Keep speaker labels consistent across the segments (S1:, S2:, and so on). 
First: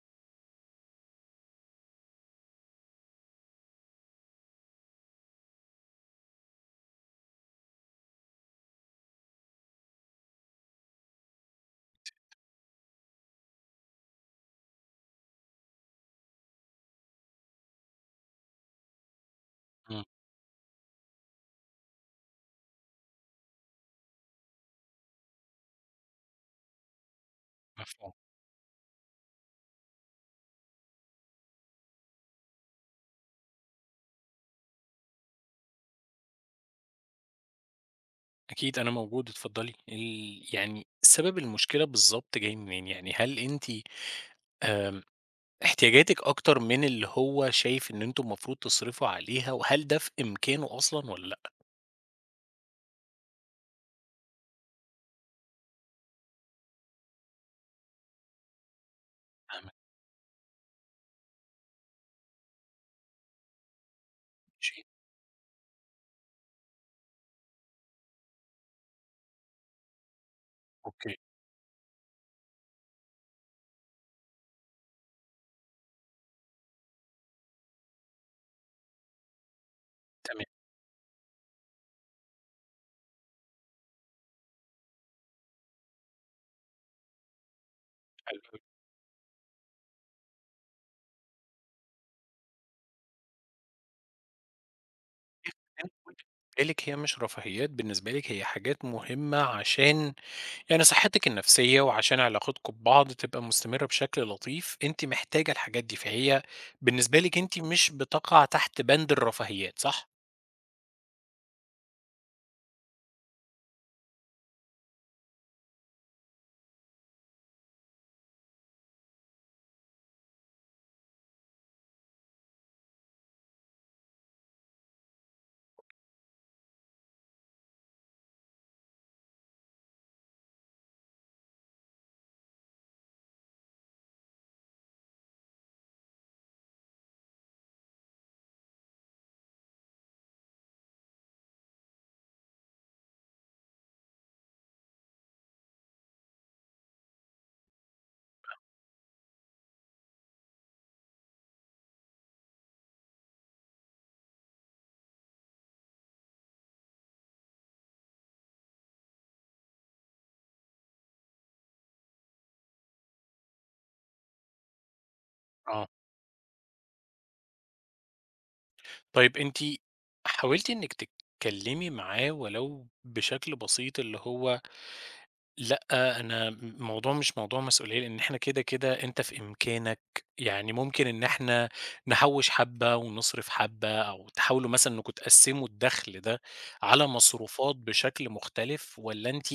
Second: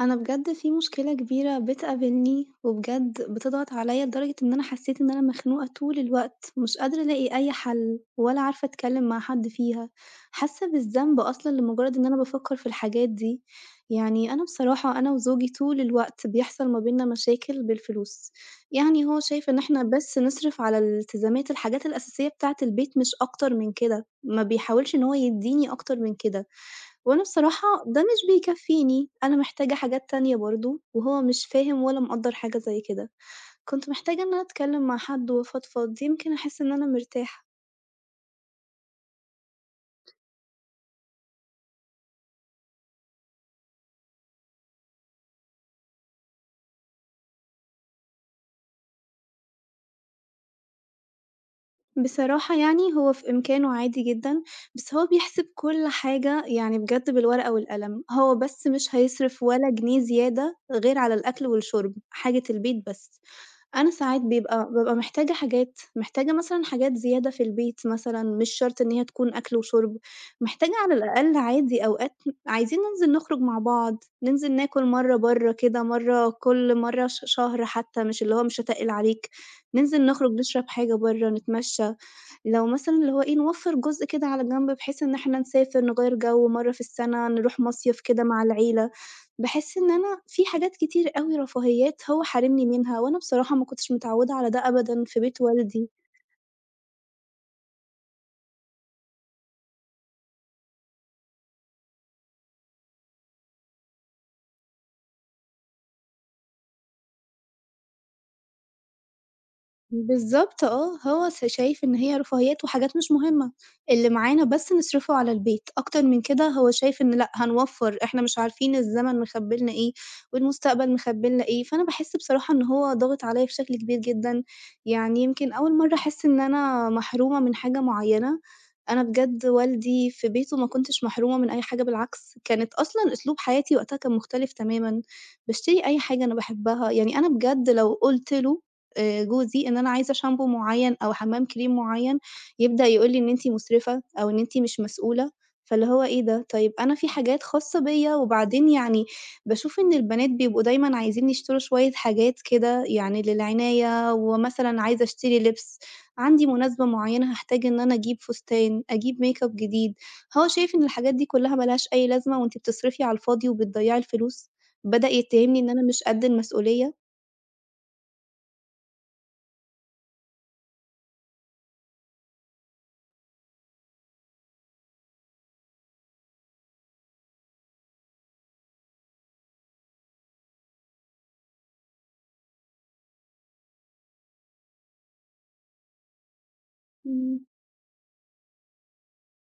S1: أنا بجد في مشكلة كبيرة بتقابلني، وبجد بتضغط عليَّ لدرجة إن أنا حسيت إن أنا مخنوقة طول الوقت، مش قادرة ألاقي أي حل، ولا عارفة أتكلم مع حد فيها، حاسة بالذنب أصلًا لمجرد إن أنا بافكر في الحاجات دي، يعني أنا بصراحة أنا وزوجي طول الوقت بيحصل ما بيننا مشاكل بالفلوس، يعني هو شايف إن إحنا
S2: إمم،
S1: بس نصرف على الالتزامات الحاجات الأساسية بتاعة البيت مش أكتر من كده، ما بيحاولش إن هو يديني أكتر من كده. وأنا بصراحة ده
S2: مفهوم.
S1: مش بيكفّيني، أنا محتاجة حاجات تانية برضه، وهو مش فاهم ولا مقدّر حاجة زي كده، كنت محتاجة إن أنا أتكلّم مع حد وأفضفض يمكن أحس إن أنا مرتاحة.
S2: أكيد أنا موجود، اتفضلي. يعني سبب المشكلة بالضبط جاي منين؟ يعني هل أنتِ آمم، احتياجاتِك أكتر من اللي هو شايف إن أنتم المفروض تصرفوا عليها، وهل ده في إمكانه أصلًا والّا لأ؟
S1: بصراحة يعني هو في إمكانه عادي جدًا، بس هو بيحسب كل حاجة يعني بجد بالورقة والقلم، هو بس مش هيصرف ولا
S2: فاهمِك،
S1: جنيه زيادة غير على الأكل والشُرب، حاجة البيت بس. أنا ساعات بيبقى
S2: ماشي،
S1: بابقى محتاجة حاجات، محتاجة مثلًا حاجات زيادة في البيت مثلًا، مش شرط إن هي تكون أكل وشرب، محتاجة على
S2: أوكي،
S1: الأقل عادي أوقات عايزين ننزل نخرج مع بعض، ننزل ناكل مرّة برّه كده، مرّة كل مرّة شهر حتى، مش اللي هو مش هاتقِّل عليك، ننزل نخرج
S2: تمام،
S1: نشرب حاجة برّه، نتمشى، لو مثلًا اللي هو إيه، نوفّر جزء كده على جنب بحيث إن إحنا نسافر، نغيّر جو مرّة في السنة، نروح مصيف كده
S2: حلو
S1: مع
S2: أوي.
S1: العيلة. باحس إن أنا في حاجات كتير أوي رفاهيات هو حارمني منها، وأنا بصراحة ما كنتش متعوّدة على ده أبدًا في بيت والدي.
S2: أنتِ بالنسبة لِك هي مش رفاهيات، بالنسبة لِك هي حاجات مهمة عشان يعني صحتِك النفسية، وعشان علاقتكم ببعض تبقى مستمرة بشكل لطيف، أنتِ محتاجة الحاجات دي، فهي بالنسبة لِك أنتِ مش بتقع تحت بند الرفاهيات، صح؟
S1: بالضبط آه، هو شايف إن هي رفاهيات وحاجات مش مهمة، اللي معانا بس نصرفه على البيت، أكتر من كده هو شايف إن لأ، هنوفّر، إحنا مش عارفين الزمن مخبّي لنا إيه، والمستقبل مخبّي لنا إيه، فأنا باحس بصراحة إن هو ضاغط عليَّ بشكل كبير جدًا، يعني يمكن أول مرّة أحس إن أنا محرومة من حاجة معيّنة، أنا بجد والدي في بيته ما كنتش محرومة من أي حاجة بالعكس، كانت أصلًا أسلوب حياتي وقتها كان مختلف تمامًا، باشتري أي حاجة أنا باحبها، يعني أنا بجد لو قُلت له جوزي إن أنا عايزة شامبو معيّن أو حمام كريم معيّن، يبدأ يقول لي إن أنتِ مسرفة أو إن أنتِ مش مسؤولة، فاللي هو إيه ده! طيب أنا في حاجات خاصة بيّا، وبعدين يعني باشوف إن البنات بيبقوا دايمًا عايزين يشتروا شوية حاجات كده يعني للعناية، ومثلًا عايزة أشتري لبس، عندي مناسبة معيّنة هاحتاج إن أنا أجيب فستان، أجيب makeup جديد، هو شايف إن الحاجات دي كلّها ما لهاش أي لازمة وأنتِ بتصرفي على الفاضي وبتضيّعي الفلوس، بدأ يتهمني إن أنا
S2: آه.
S1: مش قد المسؤولية.
S2: طيب أنتِ حاولتِ إنِّك تتكلّمي معاه ولو بشكل بسيط، اللي هو لأ، أنا الموضوع مش موضوع مسؤولية، لإن إحنا كده، كده أنت في إمكانك، يعني ممكن إن إحنا نحوّش حبّة ونصرف حبّة أو تحاولوا مثلًا إنكم تقسّموا الدخل ده على
S1: إمم.
S2: مصروفات بشكل مختلف والّا أنتِ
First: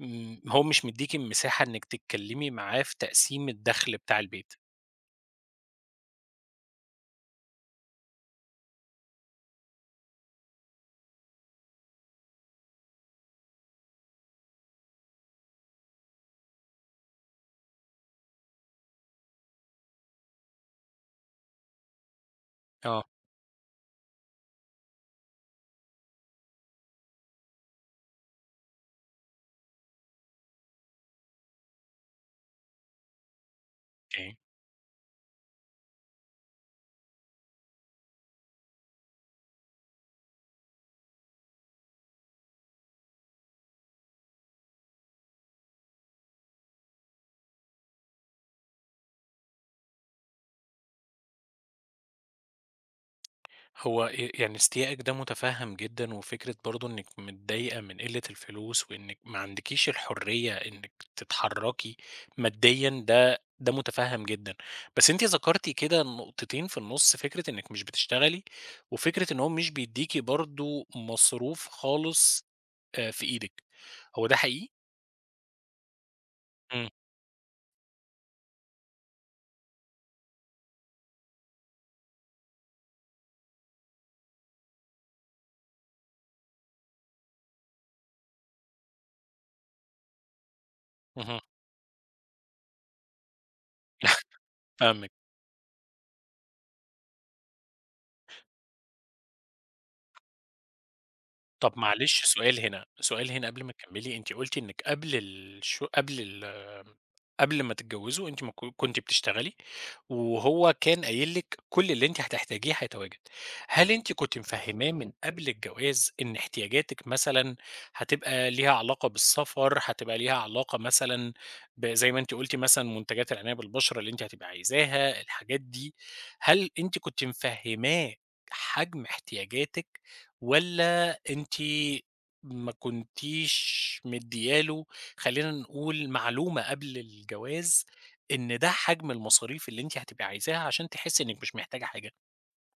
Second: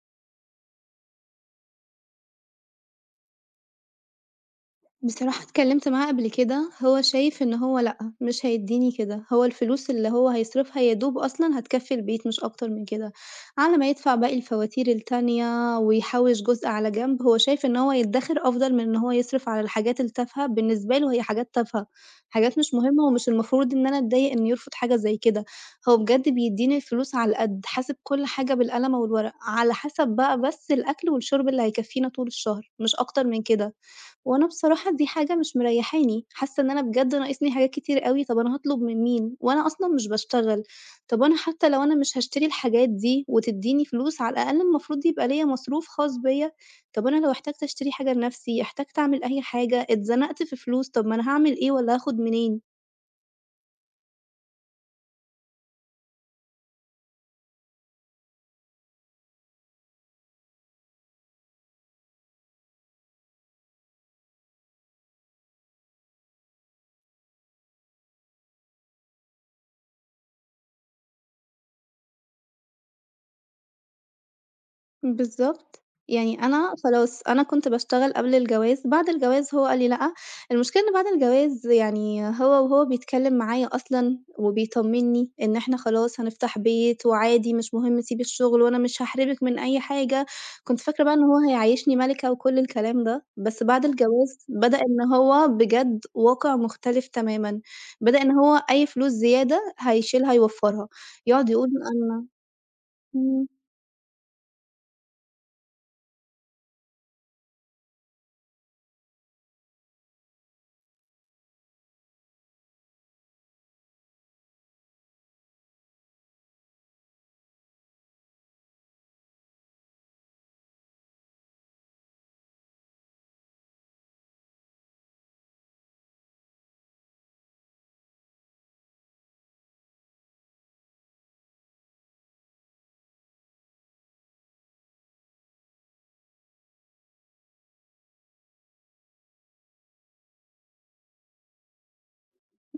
S2: م هو مش مدّيكِ المساحة إنِّك تتكلّمي معاه في تقسيم الدخل بتاع البيت؟
S1: بصراحة اتكلّمت معاه قبل كده، هو شايف إن هو لأ، مش هيدّيني كده، هو الفلوس اللي هو هيصرفها يا دوب أصلًا هتكفّي البيت مش أكتر من كده، على ما يدفع باقي الفواتير التانية ويحوّش جزء على جنب، هو شايف إن هو يدّخر أفضل من إن هو يصرف على الحاجات التافهة، بالنسبة له هي حاجات تافهة، حاجات مش
S2: آه،
S1: مهمة ومش المفروض إن أنا أتضايق إنه يرفض حاجة زي كده، هو بجد بيدّيني الفلوس على القد، حاسب كل حاجة بالقلم والورق، على حسب بقى بس الأكل والشرب اللي هيكفّينا طول الشهر، مش أكتر من كده.
S2: أوكي.
S1: وأنا بصراحة دي حاجة مش مريحاني، حاسة إن أنا بجد ناقصني حاجات كتير أوي، طب أنا هاطلب من مين؟ وأنا أصلًا مش باشتغل، طب أنا حتى لو أنا مش هاشتري الحاجات دي وتديني فلوس على الأقل المفروض يبقى ليا مصروف خاص بيا، طب أنا لو احتجت أشتري حاجة لنفسي، احتجت أعمل أي حاجة، اتزنقت في فلوس، طب ما أنا هاعمل إيه والّا هاخد منين؟
S2: هو يعني استيائِك ده مُتفهِّم جدًا، وفكرة برضه إنِّك متضايقة من قِلّة الفلوس، وإنِّك ما عندكيش الحرية إنِّك تتحرّكي ماديًا ده مُتفهِّم جدًا، بس أنتِ ذكرتِ كده نقطتين في النُص، فكرة إنِّك مش بتشتغلي، وفكرة إن هو مش بيدّيكِ برضه مصروف خالص في إيدِك، هو ده حقيقي؟
S1: بالضبط، يعني أنا
S2: إمم.
S1: خلاص أنا كنت باشتغل قبل الجواز، بعد الجواز هو قال لي لأ، المشكلة إن بعد الجواز يعني وهو بيتكلّم معايا أصلًا وبيطمّني إن إحنا خلاص هنفتح بيت وعادي مش مهم سيبي الشغل وأنا مش هاحرمِك من أي حاجة، كنت فاكرة بقى إن هو
S2: اهم.
S1: هيعيّشني مَلِكة وكل الكلام ده، بس بعد الجواز بدأ إن
S2: فاهمِك.
S1: هو بجد واقع مختلف تمامًا، بدأ إن هو أي فلوس زيادة هيشيلها يوفّرها، يقعد يقول
S2: طب معلش
S1: أنا
S2: سؤال هنا، سؤال هنا
S1: إمم.
S2: قبل ما تكمّلي، أنتِ قُلتِ إنِّك قبل الشو قبل ال قبل ما تتجوّزوا أنتِ ما كنتِ بتشتغلي، وهو كان قايل لِك كل اللي أنتِ هتحتاجيه هيتواجد، هل أنتِ كنتِ مفهّماه من قبل الجواز إن احتياجاتِك مثلًا هتبقى ليها علاقة بالسفر، هتبقى ليها علاقة مثلًا زي ما أنتِ قُلتِ مثلًا منتجات العناية بالبشرة اللي أنتِ هتبقى عايزاها، الحاجات دي، هل أنتِ كنتِ مفهّماه حجم احتياجاتِك والّا أنتِ ما كنتيش مديّة له خلّينا نقول معلومة قبل الجواز إن ده حجم المصاريف اللي أنتِ هتبقي عايزاها عشان تحسّي إنِّك مش محتاجة حاجة.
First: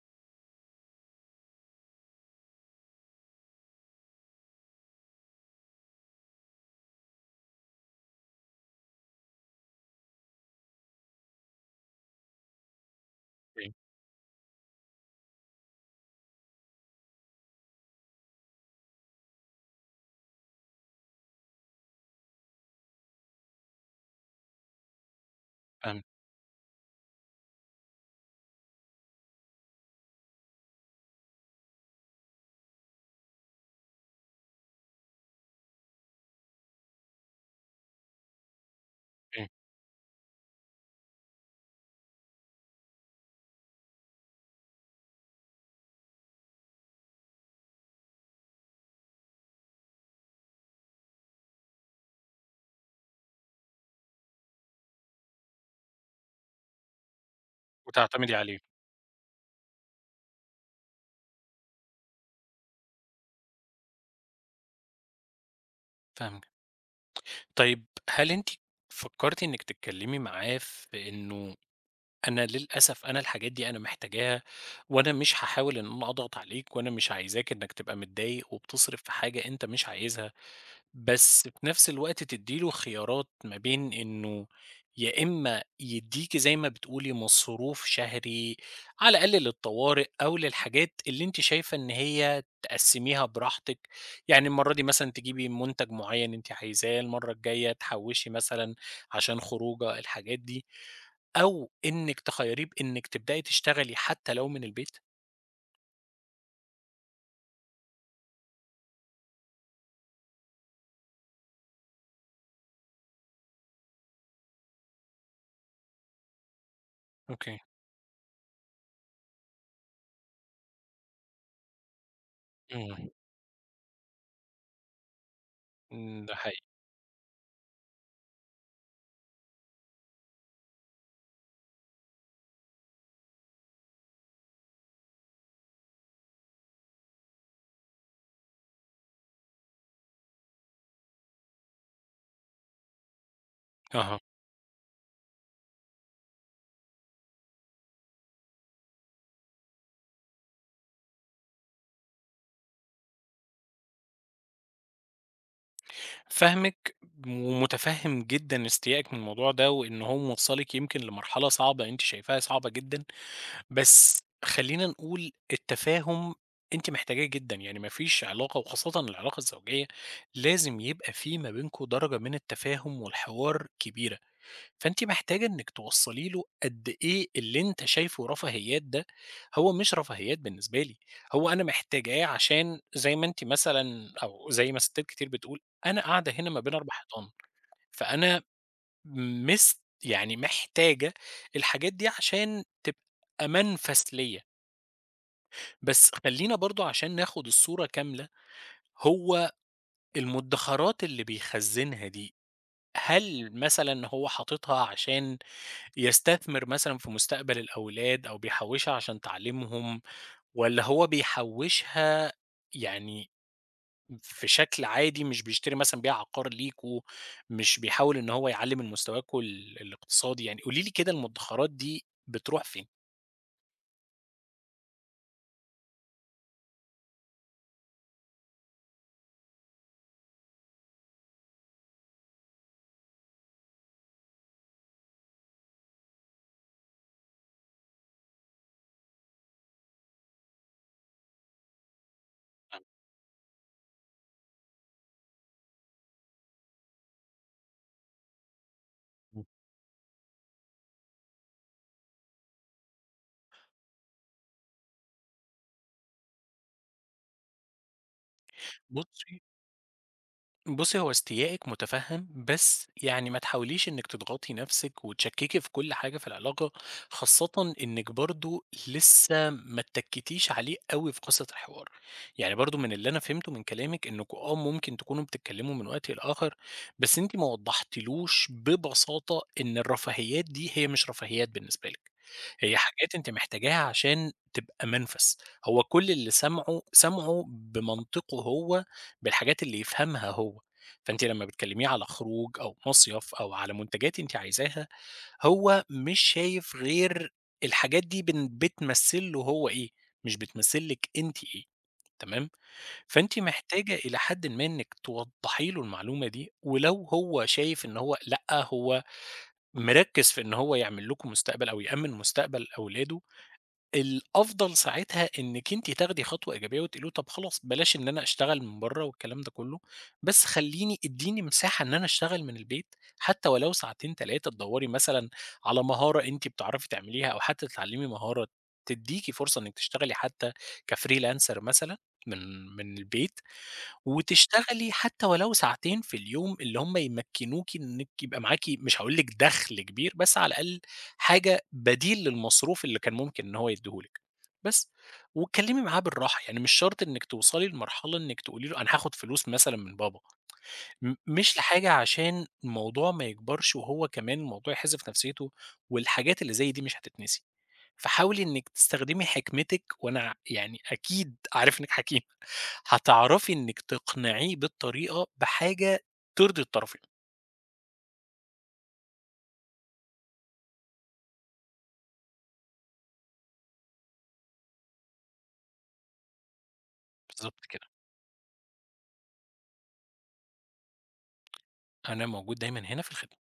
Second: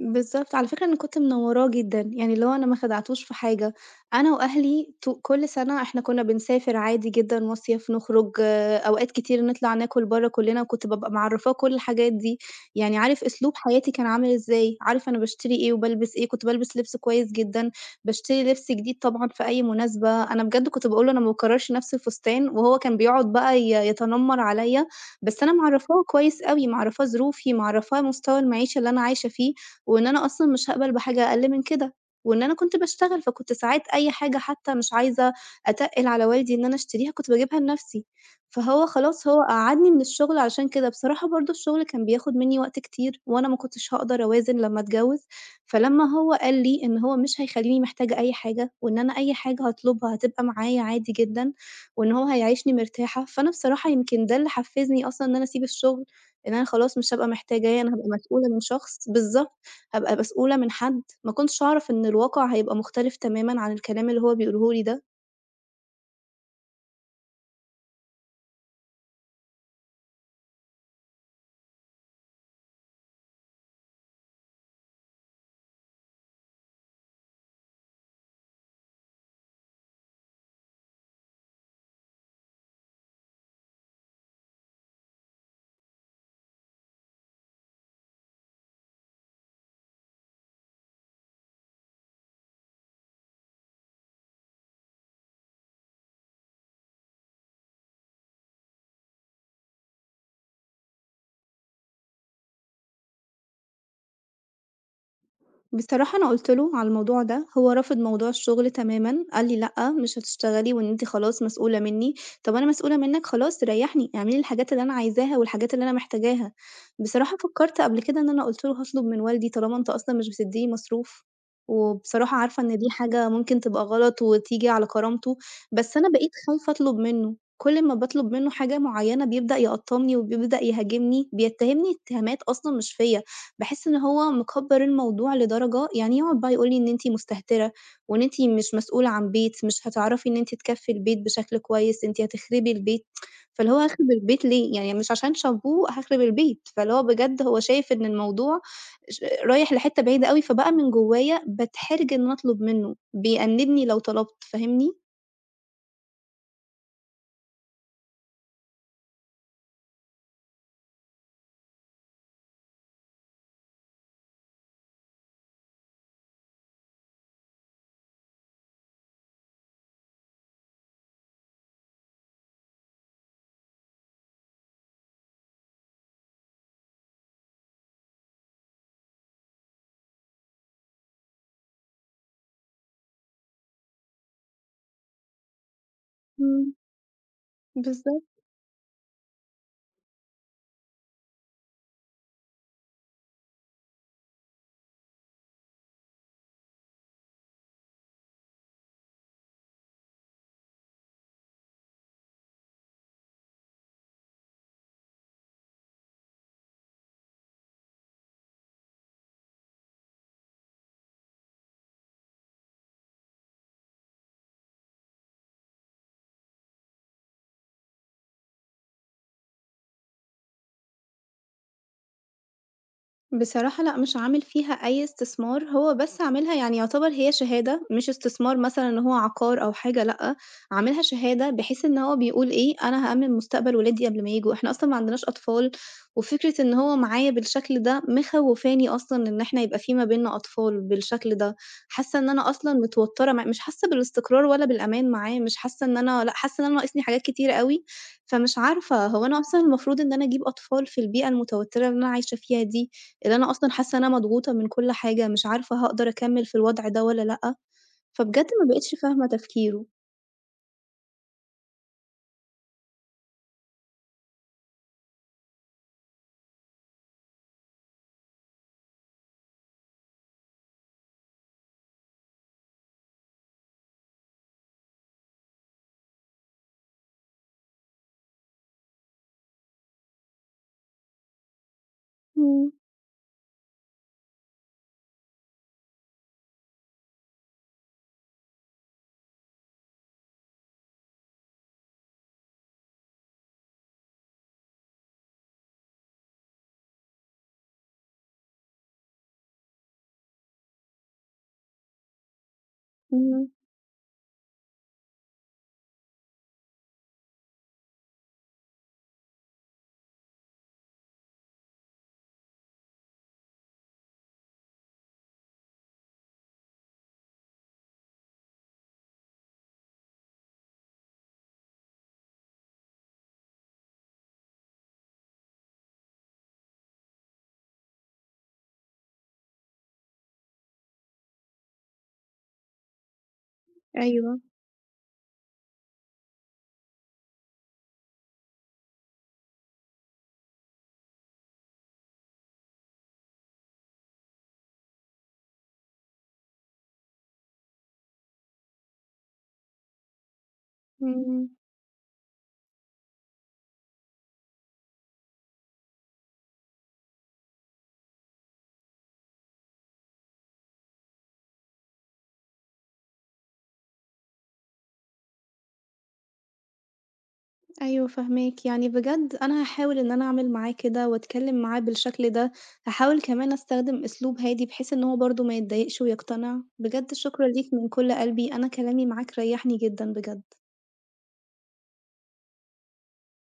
S1: بالضبط، على فكرة أنا كنت منوّراه جدًا، يعني اللي هو أنا ما خدعتوش في حاجة، أنا وأهلي كل سَنة إحنا كنا بنسافر عادي جدًا مصيف، نخرج، آه، أوقات كتير نطلع ناكل برّه كُلّنا، وكنت بابقى معرّفاه كل الحاجات دي، يعني عارف أسلوب
S2: فاهم،
S1: حياتي كان عامل إزاي، عارف أنا باشتري إيه وبالبس إيه، كنت بالبس لِبْس كويس جدًا، باشتري لِبْس جديد طبعًا في أي مناسبة، أنا بجد كنت باقول له أنا ما باكرّرش نَفْس الفستان، وهو كان بيقعد بقى يتنمّر عليّا، بس أنا معرّفاه
S2: فاهمِك،
S1: كويس أوي، معرّفاه ظروفي، معرّفاه مستوى المعيشة اللي أنا عايشة فيه، وإن أنا أصلًا مش هاقبل بحاجة أقل من كده، وإن أنا كنت باشتغل، فكنت ساعات أي حاجة حتى مش عايزة أتقِّل على والدي إن أنا أشتريها، كنت باجيبها لنَفْسي، فهو خلاص هو
S2: فاهم،
S1: قَعَدني من الشغل عشان كده. بصراحة برضه الشغل كان بياخُد منّي وقت كتير وأنا ما كنتش هاقدر أوازن لمّا أتجوّز، فلمّا هو قال لي إن هو مش هيخلّيني محتاجة أي حاجة وإن أنا أي حاجة هاطلبها هتبقى معايا عادي جدًا وإن هو هيعيشني مرتاحة، فأنا بصراحة يمكن ده اللي حفّزني أصلًا إن أنا أسيب الشغل، إن أنا خلاص مش هابقى محتاجاه، أنا هابقى
S2: وتعتمدي
S1: مسؤولة
S2: عليه.
S1: من شخص بالضبط. أبقى مسؤولة من حد، ما كنتش أعرف إن الواقع هيبقى مختلف تمامًا عن الكلام اللي هو بيقوله لي ده.
S2: فاهمِك. طيب هل أنتِ فكّرتِ إنِّك تتكلّمي معاه في إنه أنا للأسف أنا الحاجات دي أنا محتاجاها وأنا مش هاحاول إن أنا أضغط عليك وأنا مش عايزاك إنّك تبقى متضايق وبتصرف في حاجة أنت مش عايزها. بس في نفس الوقت تدّي له خيارات ما بين إنه يا إمّا يدّيكِ زي ما بتقولي مصروف شهري على الأقل للطوارئ أو للحاجات اللي أنتِ شايفة إن هي تقسّميها براحتِك، يعني المرّة دي مثلًا تجيبي منتج معيّن أنتِ عايزاه، المرّة الجاية تحوّشي مثلًا عشان خروجة، الحاجات دي، أو إنِّك تخيّريه بإنِّك تبدئي تشتغلي حتى لو من البيت؟
S1: بصراحة أنا قُلت له على الموضوع ده، هو رفض موضوع الشغل تمامًا، قال لي: "لأ، مش هتشتغلي وإن أنتِ خلاص مسؤولة منّي." طَب أنا مسؤولة منّك خلاص ريّحني، اعملي لي الحاجات اللي أنا عايزاها والحاجات اللي أنا محتاجاها. بصراحة
S2: أوكي،
S1: فكّرت قبل كده إن أنا قُلت له هاطلب من والدي طالما أنت أصلًا مش بتدّيني مصروف، وبصراحة عارفة إن دي
S2: إمم،
S1: حاجة ممكن تبقى غلط وتيجي على كرامته، بس أنا
S2: إمم،
S1: بقيت
S2: ده حقيقي،
S1: خايفة أطلب منّه، كل أمّا باطلب منّه حاجة معيّنة بيبدأ يقطّمني وبيبدأ يهاجمني، بيتّهمني اتهامات أصلًا مش فيّا. باحس إن هو مكبّر الموضوع لدرجة يعني يقعد بقى يقول لي إن أنتِ مستهترة وإن أنتِ مش مسؤولة عن بيت، مش هتعرفي إن أنتِ تكفّي البيت بشكل كويس، أنتِ هتخربي البيت، فاللي هو هاخرب
S2: أها.
S1: البيت ليه؟ يعني مش عشان شامبو هاخرب البيت، فاللي هو بجد هو شايف إن الموضوع رايح لحتّة بعيدة أوي، فبقى من جوايا باتحرج إن أنا أطلب منّه، بيأنِّبني لو طلبت، فاهمني؟
S2: فاهمِك ومتفهم جدًا استيائِك من الموضوع ده، وإن هو موصّلِك يمكن لمرحلة صعبة أنتِ شايفاها صعبة جدًا، بس خلّينا نقول التفاهم أنتِ محتاجاه جدًا، يعني ما فيش علاقة وخاصةً العلاقة الزوجية لازم يبقى في ما بينكم درجة من التفاهم والحوار كبيرة، فأنتِ محتاجة إنِّك توصّلي له قد إيه اللي أنت شايفه رفاهيات ده هو مش رفاهيات بالنسبة لي، هو أنا محتاجاه عشان زي ما أنتِ مثلًا أو زي ما ستات كتير بتقول، أنا قاعدة هنا ما
S1: إمم،
S2: بين 4 حيطان،
S1: بالضبط.
S2: فأنا مس يعني محتاجة الحاجات دي عشان تبقى منفس ليّا، بس خلّينا برضه عشان ناخد الصورة كاملة، هو المدخرات اللي بيخزّنها دي، هل مثلًا هو حاططها عشان يستثمر مثلًا في مستقبل الأولاد أو بيحوّشها عشان تعليمهم، والّا هو بيحوّشها يعني في شكل عادي مش بيشتري مثلًا بيها عقار ليكم، مش بيحاول إن هو يعلّي من مستواكم الاقتصادي يعني، قولي لي كده المدخرات دي بتروح فين؟
S1: بصراحة لأ، مش عامل فيها أي استثمار، هو بس عاملها يعني يعتبر هي شهادة، مش استثمار مثلًا إن هو عقار أو حاجة لأ، عاملها شهادة بحيث إن هو بيقول إيه، أنا هأمِّن مستقبل ولادي قبل ما ييجوا، إحنا أصلًا ما عندناش أطفال، وفكرة إن هو معايا بالشكل ده مخوّفاني أصلًا إن إحنا يبقى في ما بيننا أطفال بالشكل ده، حاسة إن أنا أصلًا متوترة معاه، مش حاسة بالاستقرار ولا بالأمان معاه، مش حاسة إن أنا لأ، حاسة إن أنا ناقصني حاجات كتيرة أوي، فمش عارفة هو أنا أصلًا المفروض إن أنا أجيب أطفال في البيئة المتوترة اللي أنا عايشة فيها دي؟ اللي أنا أصلًا حاسة إن أنا مضغوطة من كل حاجة، مش عارفة هاقدر أكمّل في الوضع ده والّا لأ، فبجد ما بقيتش فاهمة
S2: بُصّي
S1: تفكيره.
S2: بُصّي، هو استيائِك مُتفهِّم، بس يعني ما تحاوليش إنِّك تضغطي نَفْسِك وتشكِّكي في كل حاجة في العلاقة، خاصةً إنِّك برضه لسه ما اتّكِّتيش عليه أوي في قصة الحوار. يعني برضه من اللي أنا فهمته من كلامِك إنّكم آه، ممكن تكونوا بتتكلّموا من وقت لآخر، بس أنتِ ما وضّحتيلوش ببساطة إن الرفاهيات دي هي مش رفاهيات بالنسبة لِك،
S1: إمم،
S2: هي حاجات أنتِ محتاجاها عشان تبقى منفَس. هو كل اللي سمعه، سمعه بمنطقه هو بالحاجات اللي يفهمها هو، فأنتِ لمّا بتكلميه على خروج أو مصيف أو على منتجات أنتِ عايزاها، هو مش شايف غير الحاجات دي بتمثّل له هو إيه، مش بتمثّل لِك أنتِ إيه، تمام؟ فأنتِ
S1: إمم،
S2: محتاجة إلى حدٍ ما إنِّك توضّحي له المعلومة دي، ولو هو شايف إن هو لأ، هو مركّز في إن هو يعمل لكم مستقبل أو يأمِّن مستقبل أولاده، الأفضل ساعتها إنِّك أنتِ تاخدي خطوة إيجابية وتقولي له طَب خلاص بلاش إن أنا أشتغل من برّه والكلام ده كُلّه، بس خلّيني ادّيني مساحة إن أنا أشتغل من البيت، حتى ولو ساعتين 3 تدوّري مثلًا على مهارة أنتِ بتعرفي تعمليها أو حتى تتعلّمي مهارة تدّيكِ فرصة إنِّك تشتغلي حتى كfreelancer مثلًا من البيت.
S1: أيوه،
S2: وتشتغلي حتى ولو ساعتين في اليوم اللي هم يمكنوكِ إنِّك يبقى معاكِ مش هاقول لِك دخل كبير، بس على الأقل حاجة بديل للمصروف اللي كان ممكن إن هو يدّيه لِك، بس. واتكلمي معاه بالراحة، يعني مش شرط إنِّك توصلي لمرحلة إنِّك تقولي له أنا هاخد فلوس مثلًا من بابا.
S1: إمم،
S2: مش لحاجة عشان الموضوع ما يكبرش وهو كمان الموضوع يحِز في نفسيته، والحاجات اللي زي دي مش هتتنسي. فحاولي إنِّك تستخدمي حكمتِك وأنا يعني أكيد عارف إنِّك حكيمة، هتعرفي إنِّك تقنعيه بالطريقة بحاجة ترضي الطرفين.
S1: أيوه فاهماك، يعني بجد أنا هاحاول إن أنا أعمل معاه كده وأتكلّم معاه بالشكل ده، هاحاول كمان أستخدم أسلوب هادي بحيث إن هو برضه ما يتضايقش ويقتنع، بجد شكرًا
S2: بالضبط
S1: ليك
S2: كده.
S1: من كل قلبي، أنا كلامي معاك ريّحني جدًا بجد.
S2: أنا موجود دايمًا هنا في الخدمة.